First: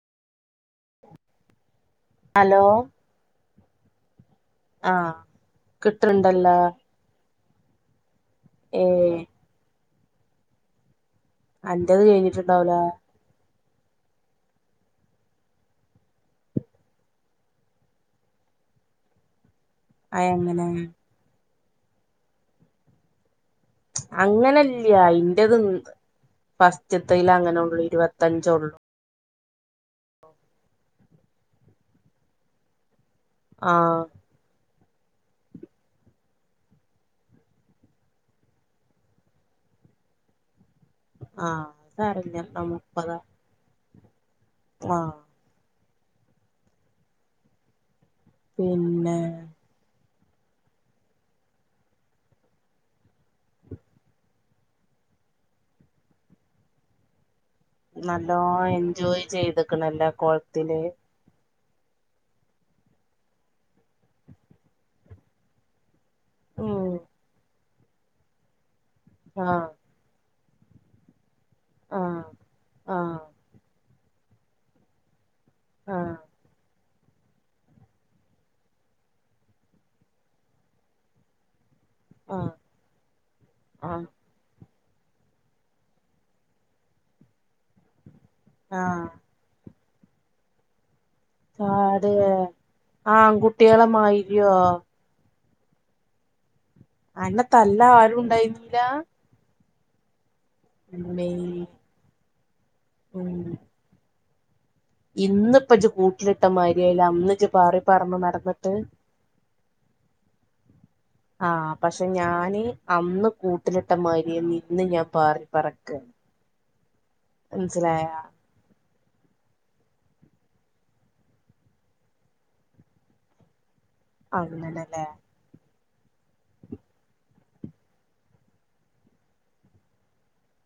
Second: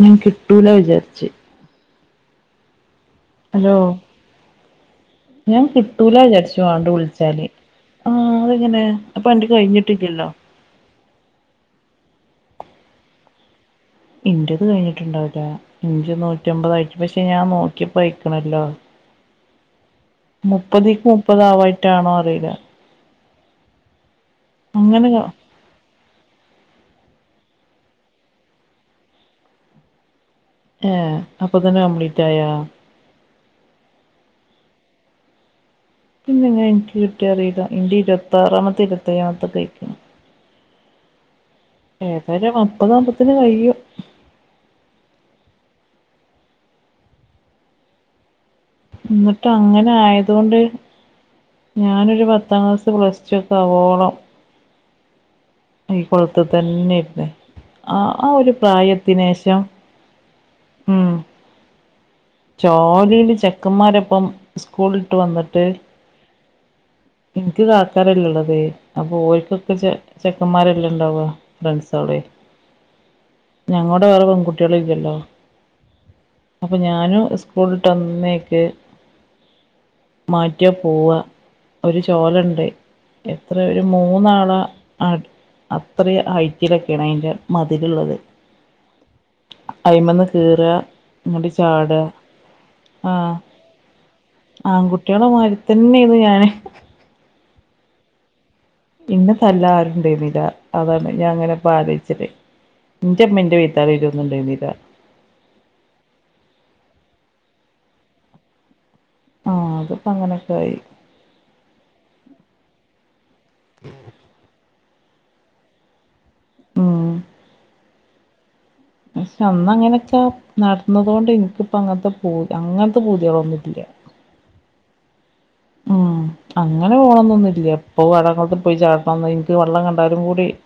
ഞാൻ കിട്ടൂല വിചാരിച്ച് ഹലോ ഹലോ ആഹ് ഞാൻകി ട്ടൂല കിട്ടണ്ടല്ലോ വിചാരിച്ചു വണ്ട് വിളിച്ചാ ല് ആഹ് അതെങ്ങനെ ഏയ് അപ്പ അന്റെ കഴിഞ്ഞിട്ടില്ലല്ലോ അന്റെത് കഴിഞ്ഞിട്ടുണ്ടാവൂലേ ഇന്റത് കഴിഞ്ഞിട്ടുണ്ടാവില്ല ഇഞ്ച് നൂറ്റമ്പതായിട്ടു പക്ഷെ ഞാൻ നോക്കിയപ്പോ അയക്കണല്ലോ അയ് അങ്ങനെ മുപ്പതിക്ക് മുപ്പത ആവായിട്ടാണോ അറിയില്ല അങ്ങനല്ല്യ അങ്ങനെ അയിന്റേത് ഫസ്റ്റതേല് അങ്ങനെ ഉള്ളൂ ഇരുപത്തഞ്ചള്ളൂ ആഹ് അപ്പൊ തന്നെ കംപ്ലീറ്റ് ആയ ആഹ് പിന്നെ എ ങ്ങനെ എനിക്ക് കിട്ടി അറിയില്ല എന്റെ ഇരുപത്താറാമത്തെ ഇരുത്തെ യ്യാമത്തെ കയിക്ക്ണ്. ആഹ ഏതാലും അപ്പതാമ്പത്തിന് കയ്യും ആഹ് പിന്നെ എന്നിട്ട് അങ്ങനെ ആയതുകൊണ്ട് ഞാനൊരു പത്താം ക്ലാസ് പ്ലസ്ടു ഒക്കെ ആവോളം ഈ കുളത്ത തന്നയിരുന്നു ആ നല്ലോ ഒരു എൻജോയ് പ്രായത്തിനേഷം ചെയ്തക്കണല്ല കൊളത്തില് ഉം ജോലിയില് ചെക്കന്മാരപ്പം സ്കൂളട്ട് വന്നിട്ട് ഓഹ് എനിക്ക് കാക്കാരല്ലേ ഉള്ളതേ അപ്പൊ ആഹ് ഓക്കൊക്കെ ചെ ചെക്കന്മാരെല്ലാം ഇണ്ടാവ ആഹ് ഫ്രണ്ട്സോടെ ആഹ് ഞങ്ങളോടെ വേറെ പെൺകുട്ടികള ഇല്ലല്ലോ ആഹ അപ്പൾ ഞാനും സ്കൂളിലിട്ട്ന്നേക്ക് മാറ്റിയാൽ പോവുക ഒരു ആഹ് ചോലുണ്ടായി എത്ര ഒരു ആഹ് മൂന്നാള അത്ര ഐറ്റിലൊക്കെയാണ് അതിൻറെ മതിരുള്ളത് ആ അയി്മന്ന് കേറ അങ്ങട്ട ചാട ആ കുട്ടികളെ മാരിയോ കുട്ടികളെ മാരി തന്നെ അയിരുന്നു ഞാൻ അന തല്ല ആരും ഉണ്ടായിരുന്നില്ല എന്നെ തല്ലാൻ ആരുണ്ടായിുന്നില്ല അതാണ് ഞാൻ അങ്ങനെ ഇമ്മേ ബാാലച്ചിട്ടേ ഉം ഇന്റെമ്മൻന്റെ വീ വിര്ത്താർ ഉണ്ടായിരുന്നില്ല ഇന്നിപ്പ കൂട്ടിലിട്ടമാതിരിയാല അന്ന് നി പാറി പറന്ന് നടന്നിട്ട് ആഹ അത്പ്പോ അങ്ങനെയൊക്കെ ആയി ആഹ പക്ഷെ ഞാന് അന്ന് കൂട്ടിലിട്ടമാതിരി ഇന്ന് ഞാൻ പാറി പറക്കുകയാണ് ഉം മനസിലായ പക്ഷെ അന്ന അങ്ങനെയൊക്കെ നടന്നത കൊണ്ട് എനിക്കിപ്പ അങ്ങനത്തെ പൂതികളൊന്നും ഇല്ല അന്നല്ലല്ലേ ഉം അങ്ങനെ പോകണംന്നൊന്ന ഇില്ല എപ്പൊ അടങ്ങോട്ട പോയി ചാട്ടണം നിനിക്ക് വെള്ളം കണ്ടാലും കൂടി [inaudible]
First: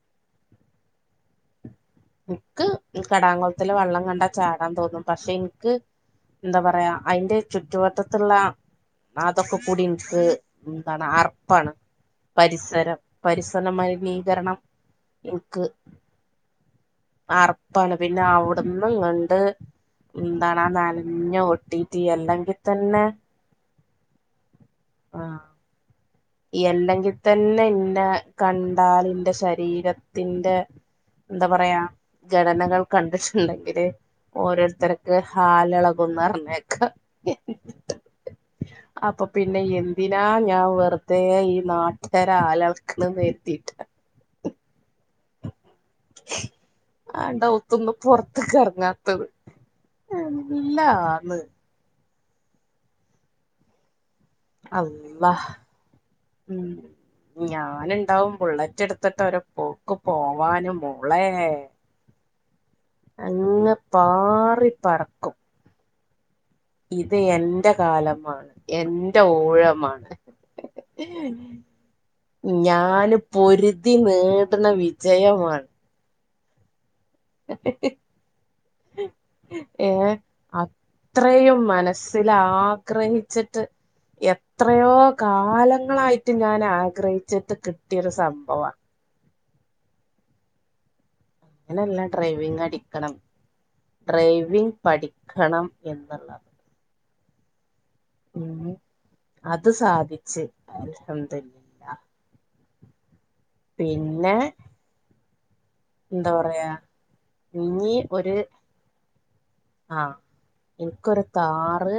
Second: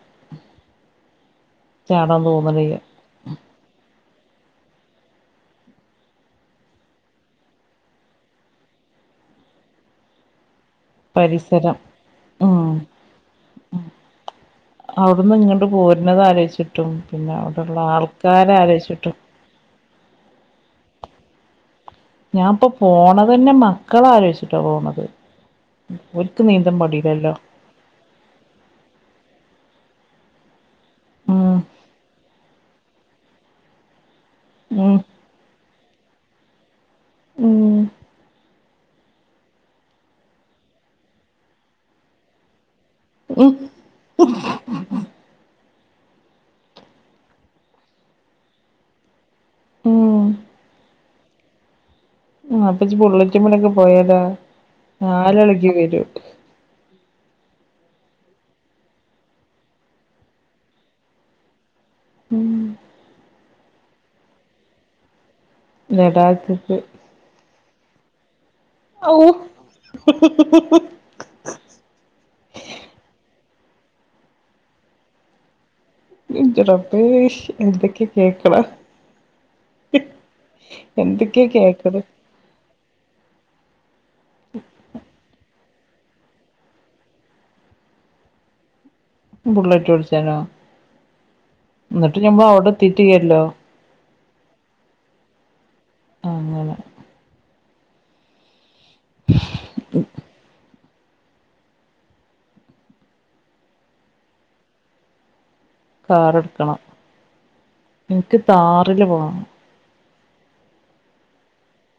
ചാടാൻ എനിക്ക് തോന്നണില്ല കടാകുളത്തില വെള്ളം കണ്ടാ ചാടാൻ തോന്നും പക്ഷെ എനിക്ക് എന്താ പറയാ അതിന്റെ ചുറ്റുവട്ടത്തുള്ള അതൊക്കെ കൂടി എനിക്ക് എന്താണ് അർപ്പാണ് പരിസരം ഉം പരിസരം പരിസര മലിനീകരണം അവിടുന്ന് ഇങ്ങോട്ട് പോരുന്നത് ആലോചച്ചിട്ടും അറപ്പാണ് പിന്നെ അവിടന്നും കണ്ട് എന്താണ് ആ നനഞ്ഞ ഠിട്ടിതില്ല ഞാൻപ്പൊ പോണത് തന്നെ മക്കള ആലോചിച്ചിട്ടാ പോണത് ഓൽക്ക് ഈ നീന്തൻ അല്ലെങ്കിൽ പടീലല്ലോ തന്നെ എന്ന കണ്ടാൽി എന്റെ ശരീരത്തിന്റെ ഉം എന്താ പറയാ ഘടനകൾ കണ്ടിട്ടുണ്ടെങ്കില് ഉം ഓരോരുത്തർക്ക് ഹാലിളകുന്ന പറഞ്ഞ ഉം അപ്പൊ പിന്നെ എന്തിനാ ഞാൻ വെറു ത ഈ നാട്ടുകർ ആലൾക്കണ വത്തിയിട്ട് ഉം ആണ്ടത്തൊന്ന് പുൊറത്തൊക്കെ ഇറങ്ങാത്തത് എല്ലാ ആന്ന് അപ്പ ഇച ഫുള്ളറ്റി മേ ഒക്കെ പോയതാ അള്ള [unintelligible] ഞാനുണ്ടാവും ബുള്ളറ്റ് എടുത്തിട്ട് ഒരു പോക്ക് പോവാന പുളേ ഉം അങ്ങെ പാറി പറക്കും നടാത്തത് ഇത് എന്റെ കാലമാണ് ഔ എന്റെ ഊഴമാണ്. ഞാന് പൊരുതി നേടണ വിജയമാണ്. ഇന്റെ റബ്ബേ. എന്തൊക്കെയാ കേക്കടാ. ഏ എന്തൊക്കെയാ കേട്ടത്? ആഗ്രഹിച്ചിട്ട് എത്രയോ കാലങ്ങളായി ട്ട് ഞാനാഗ്രഹിച്ചിട്ട് കിട്ടിയൊരു സംഭവാ. ബുള്ളറ്റോടിച്ചാനോ? അങ്ങനല്ല എന്നിട്ട് ഞമ്മ അവിടെ എത്തീറ്റില്ലല്ലോ? ഡ്രൈവിംഗ് പഠിക്കണം എന്ന്ള്ളത്. അങ്ങനെ. ഉം അത് സാധിച്ച്. അൽഹംദുലില്ലാഹ്. പിന്നെ എന്താ പറയാ ഥാറെട്ക്കണം. ഇനി ഒരു എന്നിട്ട് ഥാറില് പോണം. ആഹ് ഇൻക്കൊരു ഥാറ്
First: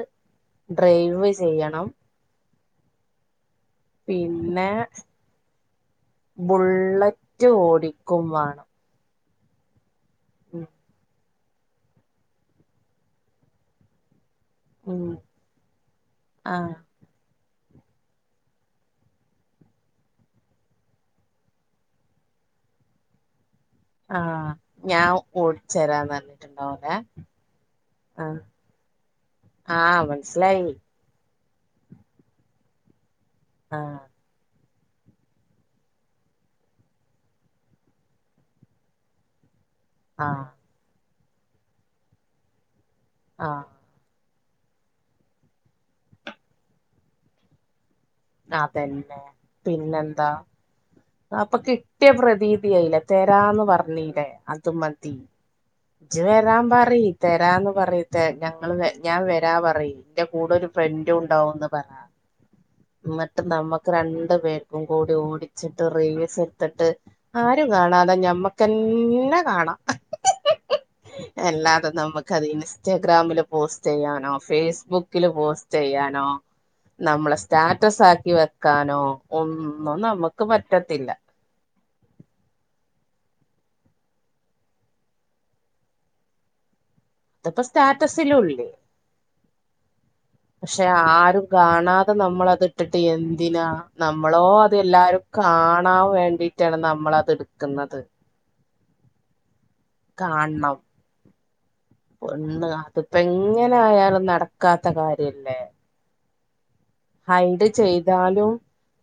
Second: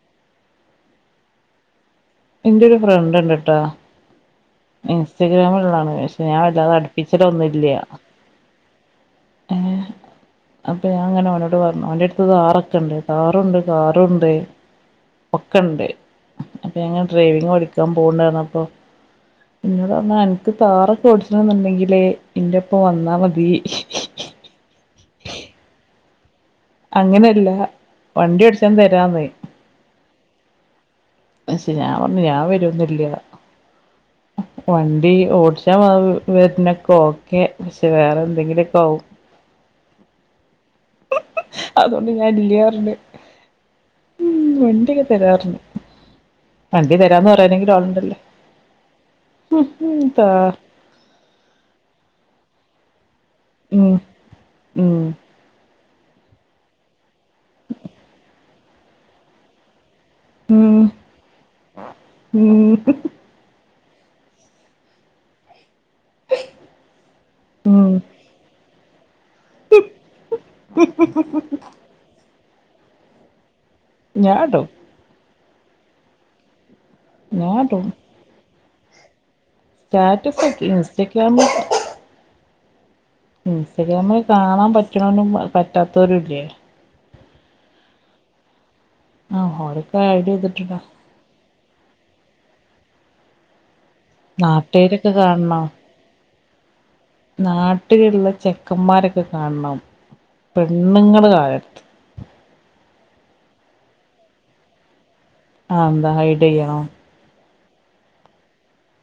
ഡ്രൈവ് ചെയ്യണം എന്റൊരു ഫ്രണ്ട്ണ്ട്ട്ടാ പിന്നെ ഇൻസ്റ്റഗ്രാമ്ള്ളതാണ്. പക്ഷെ ഞാൻ വല്ലാതെ അടുപ്പിച്ചിട്ടൊന്നു ബുള്ളറ്റ് ഇല്ല ഓടിക്കും വാണം ഏഹ് ഉം അപ്പൊ ഞാൻ ഇങ്ങനെ ഓനോ ട് ഓന്റട്ത്ത് ഥാറൊക്ക ഇണ്ട്. ഥാറൂണ്ട് കാറൂണ്ട് ഉം ഒക്കെണ്ട്. ആഹ് പിന്നെ ഞാൻ ഡ്രൈവിങ് പഠിക്കാൻ പോണ്ട് പറഞ്ഞപ്പോ പിന്നെ പറഞ്ഞാ അനക്ക് ഥാറൊക്കെ ഓടിച്ചണെന്നുണ്ടെങ്കില് ഇന്റെപ്പ വന്നാ മതി ആഹ് ഞാൻ ഓടിച്ചരാന്നറഞ്ഞ അങ്ങനെയല്ല. വണ്ടി ഓടിച്ചാൻ തരാന്ന് ആഹ് മനസ്സിലായി. പക്ഷെ ഞാൻ പറഞ്ഞ് ഞാൻ വര്വൊന്നു ഇല്ല. ആഹ് വണ്ടി ഓടിച്ചാ വരുന്നൊക്കെ ഓക്കെ, പക്ഷെ വേറെ എന്തെങ്കിലുവൊക്കെ ആവും. ആഹ് അതൊണ്ട് ഞാൻ ഇല്ല പറഞ്ഞ് ആഹ് ഉം വണ്ടിയൊക്കെ തരാ പറഞ്ഞ്. വണ്ടി തരാന്ന് പറയാനെങ്കിലും ആള്ണ്ടല്ലോ. അതന്നെ പിന്നെന്താ. അപ്പൊ കിട്ടിയ പ്രതീതിയായില്ലേ. തെരാന്ന് ഉം പറഞ്ഞീലേ? അത് ഉം മതി ഇജ്ജ് വരാൻ പറീ. തരാന്ന് പറഞ്ഞിറ്റേ. ഞങ്ങള്, ഞാൻ വരാ പറീ. എന്റെ കൂടെ ഒരു ഉം ഫ്രന്റു ഇണ്ടാവൂന്ന് പറഞ്ഞാ ഉം എന്നിട്ട് നമ്മക്ക് രണ്ടു പേർക്കും കൂടി ഓടി ച്ചിട്ട് റേസ് എട്ത്തിട്ട് ആരും ഉം കാണാതെ ഞമ്മക്കെന്നെ കാണാ. [inaudible] നമ്ക്കത് ഇൻസ്റ്റാഗ്രാമില് പോസ്റ്റ് ചെയ്യാനോ ഞാടും ഫേസ്ബുക്കില് പോസ്റ്റ് ചെയ്യാനോ നമ്മളെ ഞാടും സ്റ്റാറ്റസ് ആക്കി വെക്കാനോ ഒന്നും സ്റ്റാറ്റസ് നമുക്ക് ഒക്കെ പറ്റത്തില്ല [unintelligible] ഇൻസ്റ്റഗ്രാമ് കാണാൻ പറ്റണോലും പറ്റാത്തോരു ഇല്ലേ? അതിപ്പൊ സ്റ്റാറ്റസിലു ഇല്ലേ? ആഹ് ഓരൊക്കെ ആഡ് ചെയ്തിട്ടുണ്ടാ പക്ഷെ ആരും കാണാതെ നമ്മളതിട്ടിട്ട് എന്തിനാ? നമ്മളോ നാട്ടുകാരൊക്കെ അതെല്ലാരും കാണ ണാൻ വേണ്ടിയിട്ടാണ് നമ്മളത് എടുക്കുന്നത് നാട്ടില്ള്ള ചെക്കന്മാരൊക്കെ കാണണം കാണണം. പെണ്ണുങ്ങള് കാണരുത് ഒന്ന് അതിപ്പോ എങ്ങനെ ആയാലും നടക്കാത്ത കാര്യല്ലേ? അതെന്താ ഹൈഡ് ചെയ്യണോ? ഹൈഡ് ചെയ്താലും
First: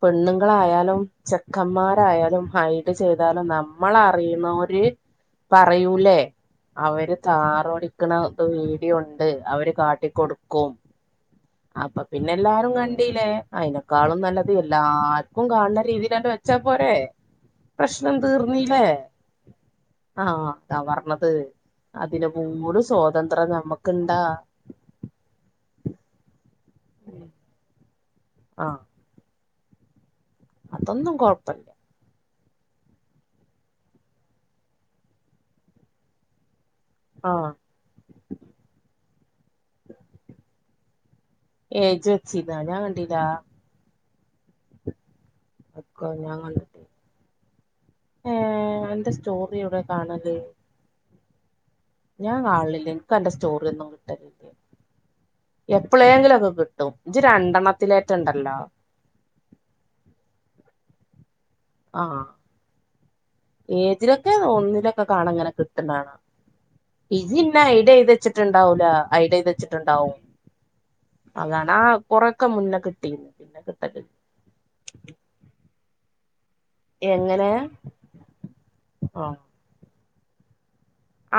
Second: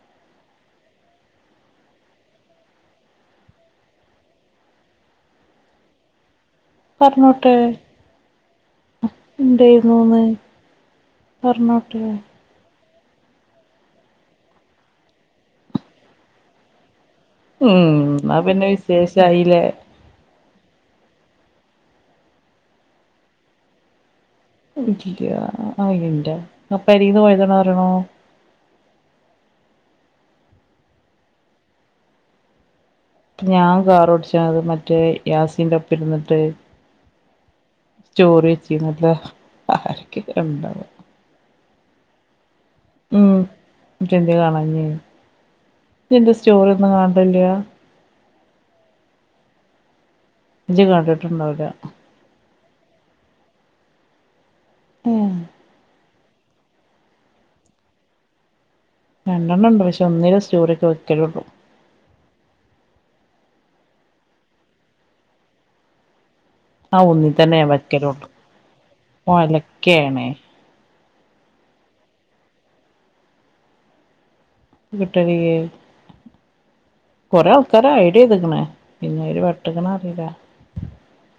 പെണ്ണുങ്ങളായാലും ചെക്കന്മാരായാലും ഹൈഡ് ചെയ്താലും നമ്മളറിയുന്നോര് പറയൂലേ അവര് പറഞ്ഞോട്ടെ താണോടിക്കണത് വീഡിയോണ്ട് അവര് കാട്ടിക്കൊടുക്കും അപ്പൊ പർഞ്ഞോട്ടെ പിന്നെ എല്ലാരും കണ്ടീല്ലേ അയിനെക്കാളും നല്ലത് എല്ലാർക്കും കാണ രീതില് വെച്ചാ പോരേ ഉം പ്രശ്നം എന്നാ പിന്നെ തീർന്നീലേ വിശേഷായില്ലേ ആഹ അതാ പറഞ്ഞത് അതിന്പൂല സ്വാതന്ത്ത്രം നമ്മക്ക്‌ ഉണ്ട ഇ അയിന്റെ അപ്പരിന്ന് പോയതോണ അറിയണോ ആഹ് അതൊന്നും കുഴപ്പല് ഞാൻ കാറോടിച്ചത് മറ്റേ യാസിീന്റെ ഒപ്പ ഇരുന്നിട്ട് ആഹ സ്റ്റോറി ചെയ നല്ല ആരക്കെ ഉണ്ടാവ ഏയ് ജോച്ചിതാ ഞാൻ കണ്ടില്ലാ ഇട്ടന്റെ കാണഞ്ഞേ അതൊക്കെ എന്റെ സ്റ്റോറി ഒന്നും കാണണ്ടില്ല ഏ എന്റെ സ്റ്റോറി ഇവി കാണല് ഇജ്ജ് കണ്ടിട്ടുണ്ടാവില്ലാ ഞാൻ [unintelligible] ക്ക് അന്റെ സ്റ്റോറിന്നും കിട്ട ഏഹ് [unintelligible] എപ്പളെങ്കിലും ഒക്കെ കി ട്ടോ ജ്ജ് രണ്ടെണ്ണത്തിലേറ്റുണ്ടല്ലോ രണ്ടെണ്ണം ഉണ്ട് പക്ഷെ ഒന്നില സ്റ്റോറി ഒക്കെ വെക്കലുള്ളൂ ആ ഏജിലൊക്കെ ഒന്നിലൊക്കെ കാണ ഇങ്ങനെ കിട്ടുന്ന കാണ ആ ഇത് ഒന്നിൽ തന്നെ ഇന്ന് ഞാൻ ഐഡ് ചെയ്ത് വെക്കലുള്ളൂ വെച്ചിട്ടുണ്ടാവൂലോ ഐഡ് ചെയ്ത് വെച്ചിട്ടുണ്ടാവും ഒലക്കേണ് അങ്ങാണം കൊറൊക്കെ മുന്നേ കിട്ടീന്ന് പിന്നെ കിട്ടരു [unintelligible] എങ്ങനെ കൊറെേ [unintelligible] ഐഡിയ എതുക്കണ പിന്നേര് വട്ടക്കണ അറിയില്ല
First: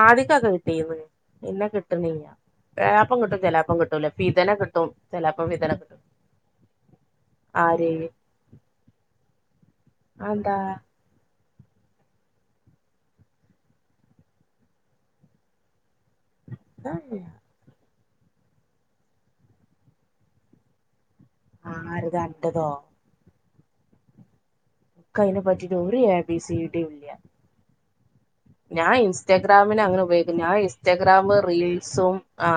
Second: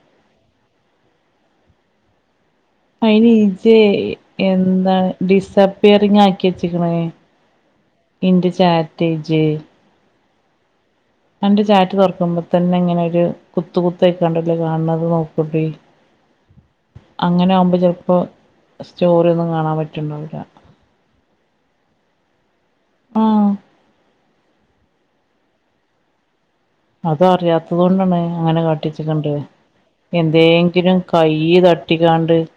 ആദ്യക്കക്ക കിട്ടീന്ന് പിന്നെ കിട്ടണില്ലാ അയിന് ജ്ജ് കിട്ടും എന്താ ചെലേപ്പം ഫിദനെ കിട്ടും ഡിസപ്പിയറിംങ് ആക്കി വച്ച്ക്കണേ ആര് എന്റെ ചാറ്റ്ച്ച് ആന്താ എന്റെ ചാറ്റ് തൊറക്കുമ്പോ തന്നെ ഇങ്ങനൊരു കുത്തു കുത്തയിക്കാണ്ടല്ലോ കാണണത് നോക്കൂട്ടി അങ്ങനെ ആമ്പോ ചെലപ്പോ സ്റ്റോറി ഒന്നും കാണാൻ പറ്റണ്ടാവില്ല ആരു [unintelligible] ആ [unintelligible] അതിനെപ്പറ്റി ഒരു [unintelligible] ഡി യും ഇല്ല അത് അറിയാത്തത് കൊണ്ടാണ് അങ്ങനെ കാട്ടി ഞാൻ ഇൻസ്റ്റാഗ്രാമിന് അങ്ങനെ [unintelligible] ഉപയോഗിക്കും എന്തേ ഞാൻ ഇതും ഇൻസ്റ്റാഗ്രാം കൈ റീൽസും തട്ടിക്കാണ്ട് ആ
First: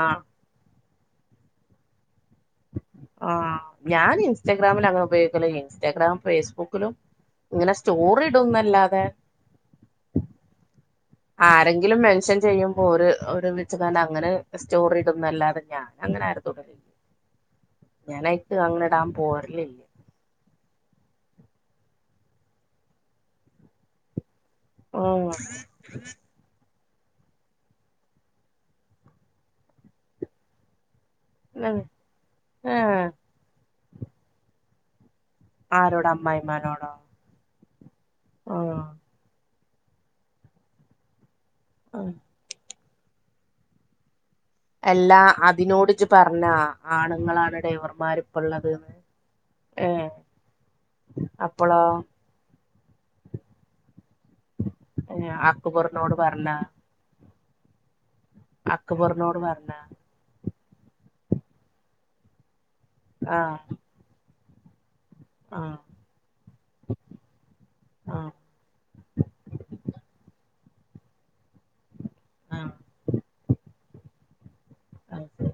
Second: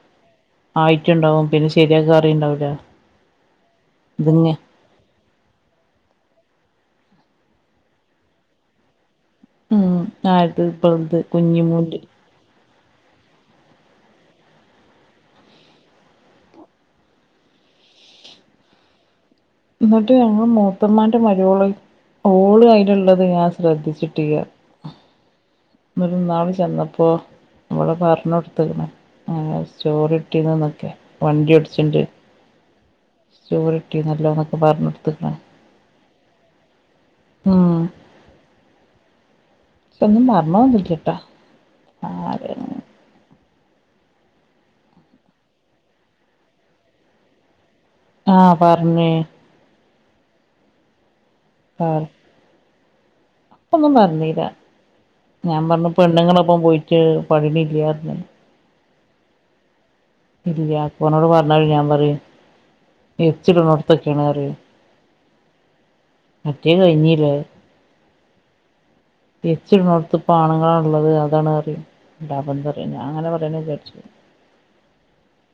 ആയിട്ടുണ്ടാവും പിന്നെ ശരിയാക്കാൻ അറിണ്ടാവൂല ആ ഞാൻ ഇൻസ്റ്റഗ്രാമിൽ അങ്ങന ഉപയോഗിക്ക [unintelligible] ഇൻസ്റ്റാഗ്രാം ഫേസ്ബുക്കിലും ഇങ്ങനെ സ്റ്റോറി ഇടും എന്നല്ലാതെ ഉം ആയിട്ട് [unintelligible] ആരെങ്കിലും മെൻഷൻ ചെയ്യും അപ്പൊ ഒരു ഒരുമിച്ച് അങ്ങനെ സ്റ്റോറി ഇടുന്നല്ലാതെ ഞാൻ അങ്ങനെ ആരു ഞാനയിട്ട് അങ്ങനെടാൻ പോവറില്ല എന്നിട്ട് ഞങ്ങൾ മൂത്തന്മാന്റെ മരുമോള് ഓള് [inaudible] ഞാൻ ശ്രദ്ധിച്ചിട്ടില്ല [inaudible] ങൾ ഇന്നാള് ചെന്നപ്പോ നമ്മള് പറഞ്ഞ് കൊടുത്തക്കണ സ്‌റ്റോറി ഇട്ടീന്നന്നൊക്കെ വണ്ടി ഉം ഒടിച്ചിണ്ട് ഏഹ് ചോറിട്ടി നല്ലോ എന്നൊക്കെ പറഞ്ഞ്കൊ ടുത്തക്കണ ആരോട അമ്മായിമാനോടോ മ്മ്മം ആഹ ഇപ്പൊ [unintelligible] [unintelligible] കട്ടോ ആ എല്ലാ അതിനോട് ജ്ജ് പറഞ്ഞ ആണുങ്ങളാണ് ഡേവർ ആഹ പറഞ്ഞേ ഏ അപ്പോളോ പം ഒന്നും പറഞ്ഞില്ല, ഏഹ് ഞാൻ പറഞ്ഞ് അക്ബറിനോട് പറഞ്ഞാ പെണ്ണുങ്ങളൊപ്പം [inaudible] [unintelligible] അക്ക്‌ബർനോട് പറഞ്ഞതി ഇല്ല ഓന്നോട് പറഞ്ഞാല് ഞാൻ പറയും ആഹ് എച്ചടന്നോടത്തൊക്കെയാണ് പറയും ആഹ് മറ്റേ കഴിഞ്ഞിലേ ആഹ് [unintelligible] ആണുങ്ങളാ ഉള്ളത് അതാണ് അറിയു [unintelligible] എന്ന് ആഹ് പറയാന അങ്ങനെ പറയാന വിചാരിച്ച ആഹ് ശരി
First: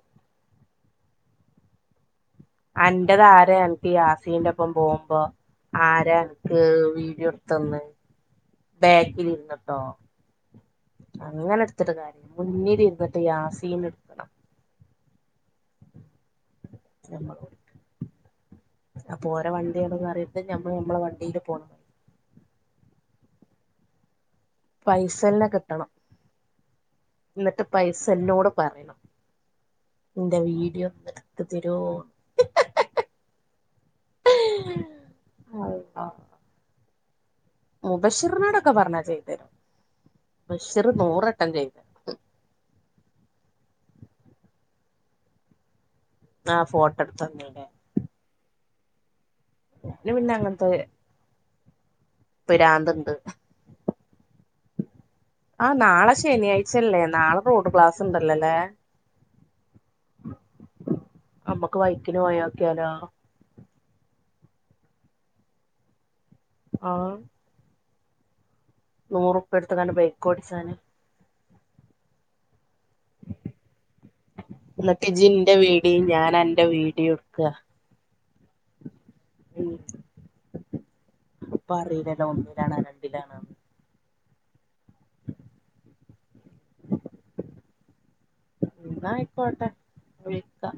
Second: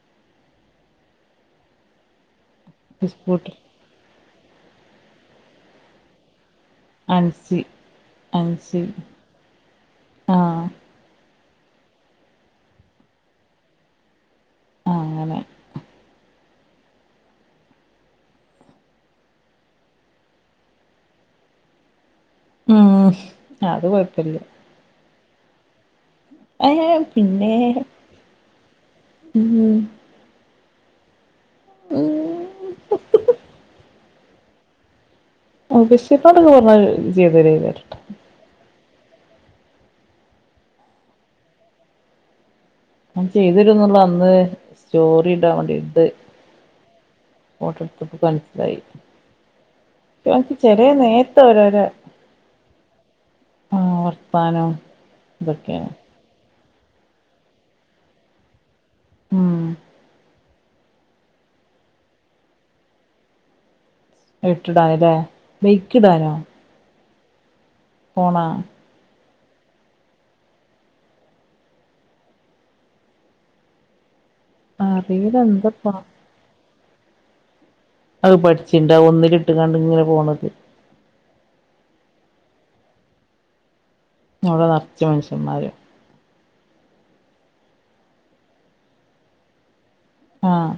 അൻ്റത് സ്കൂട്ടി ആരാ അൻക്ക് ഈ ആസിന്റെ ഒപ്പം പോകുമ്പോ ആരാ അൻക്ക് അൻസി വീഡിയോട്ത്തന്ന് അൻസി ബാക്കിൽ ഇരിന്ന് ട്ടോ ആഹ് അങ്ങനെ എടുത്തിട്ട് കാര്യല്ലാ മുന്നില് ഇരുന്നിട്ട് യാസീൻ എടുക്കണം ആഹ് അങ്ങനെ ഞമ്മളോട് അപ്പൊ ഒര വണ്ടിയൊക്കെ മാറിട്ട് നമ്മള് നമ്മടെ വണ്ടിയില് പോണ് ഉം അത് കൊഴപ്പമില്ല പൈസ തന്നെ കിട്ടണം ഏഹ് പിന്നെ എന്നിട്ട് പൈസ എന്നോട് പറയണം ഉം ന്റെ വീഡിയോ ഒന്ന് എടുത്ത് തരോന് ഉം മുബിഷിപ്പ് [unintelligible] ചെയ്ത് [unintelligible] മുബഷീറിനോടൊക്ക പറഞ്ഞാ ചെയ്തരും മുബഷീർ നൂറട്ടം ചെയ്തരും ഓൻ ചെയ്തരുനുള്ള അന്ന് സ്റ്റോറി ഇടാൻ വേണ്ടി ണ്ട് ആഹ് ഫോട്ടോ എടുത്ത് തന്നീലെ പ്പൊ മനസ്സിലായി പിന്നെ ഓൻക്ക് ചേലെ നേര്ത്ത് ഓരോരാ പിരാന്തിണ്ട് വർത്താനോം ആഹ് ഇതൊക്കെയാണ് നാളെ ശനിയാഴ്ചല്ലേ നാളെ റോഡ് ഗ്ലാസ് ഉണ്ടല്ലോല്ലെ ഉം നമ്മക്ക് വൈക്കിന് പോയി നോക്കിയാലോ [unintelligible] ആഹ് പോണാ നൂറ്പ്പ്യ എടുത്ത് ഇങ്ങാണ്ട് ബൈക്ക് ഓടിച്ചാന് എനിട്ട് ഇജ്ജ് അറിയില്ല ന്റെ എന്താപ്പ വീടീം ഞാൻ എന്റെ വീഡിയോ എടുക്ക അത് പഠിച്ചിണ്ടാ ഒന്നിലിട്ട് കാണ്ട് ഇങ്ങനെ പോണത് ഇപ്പ അറിയിലല്ലോ ഒന്നിലാണോ രണ്ടിലാണോ ഇവിടെ നറച്ച് മൻഷ്യന്മാര് എന്നായിക്കോട്ടെ വിളിക്ക ആഹ്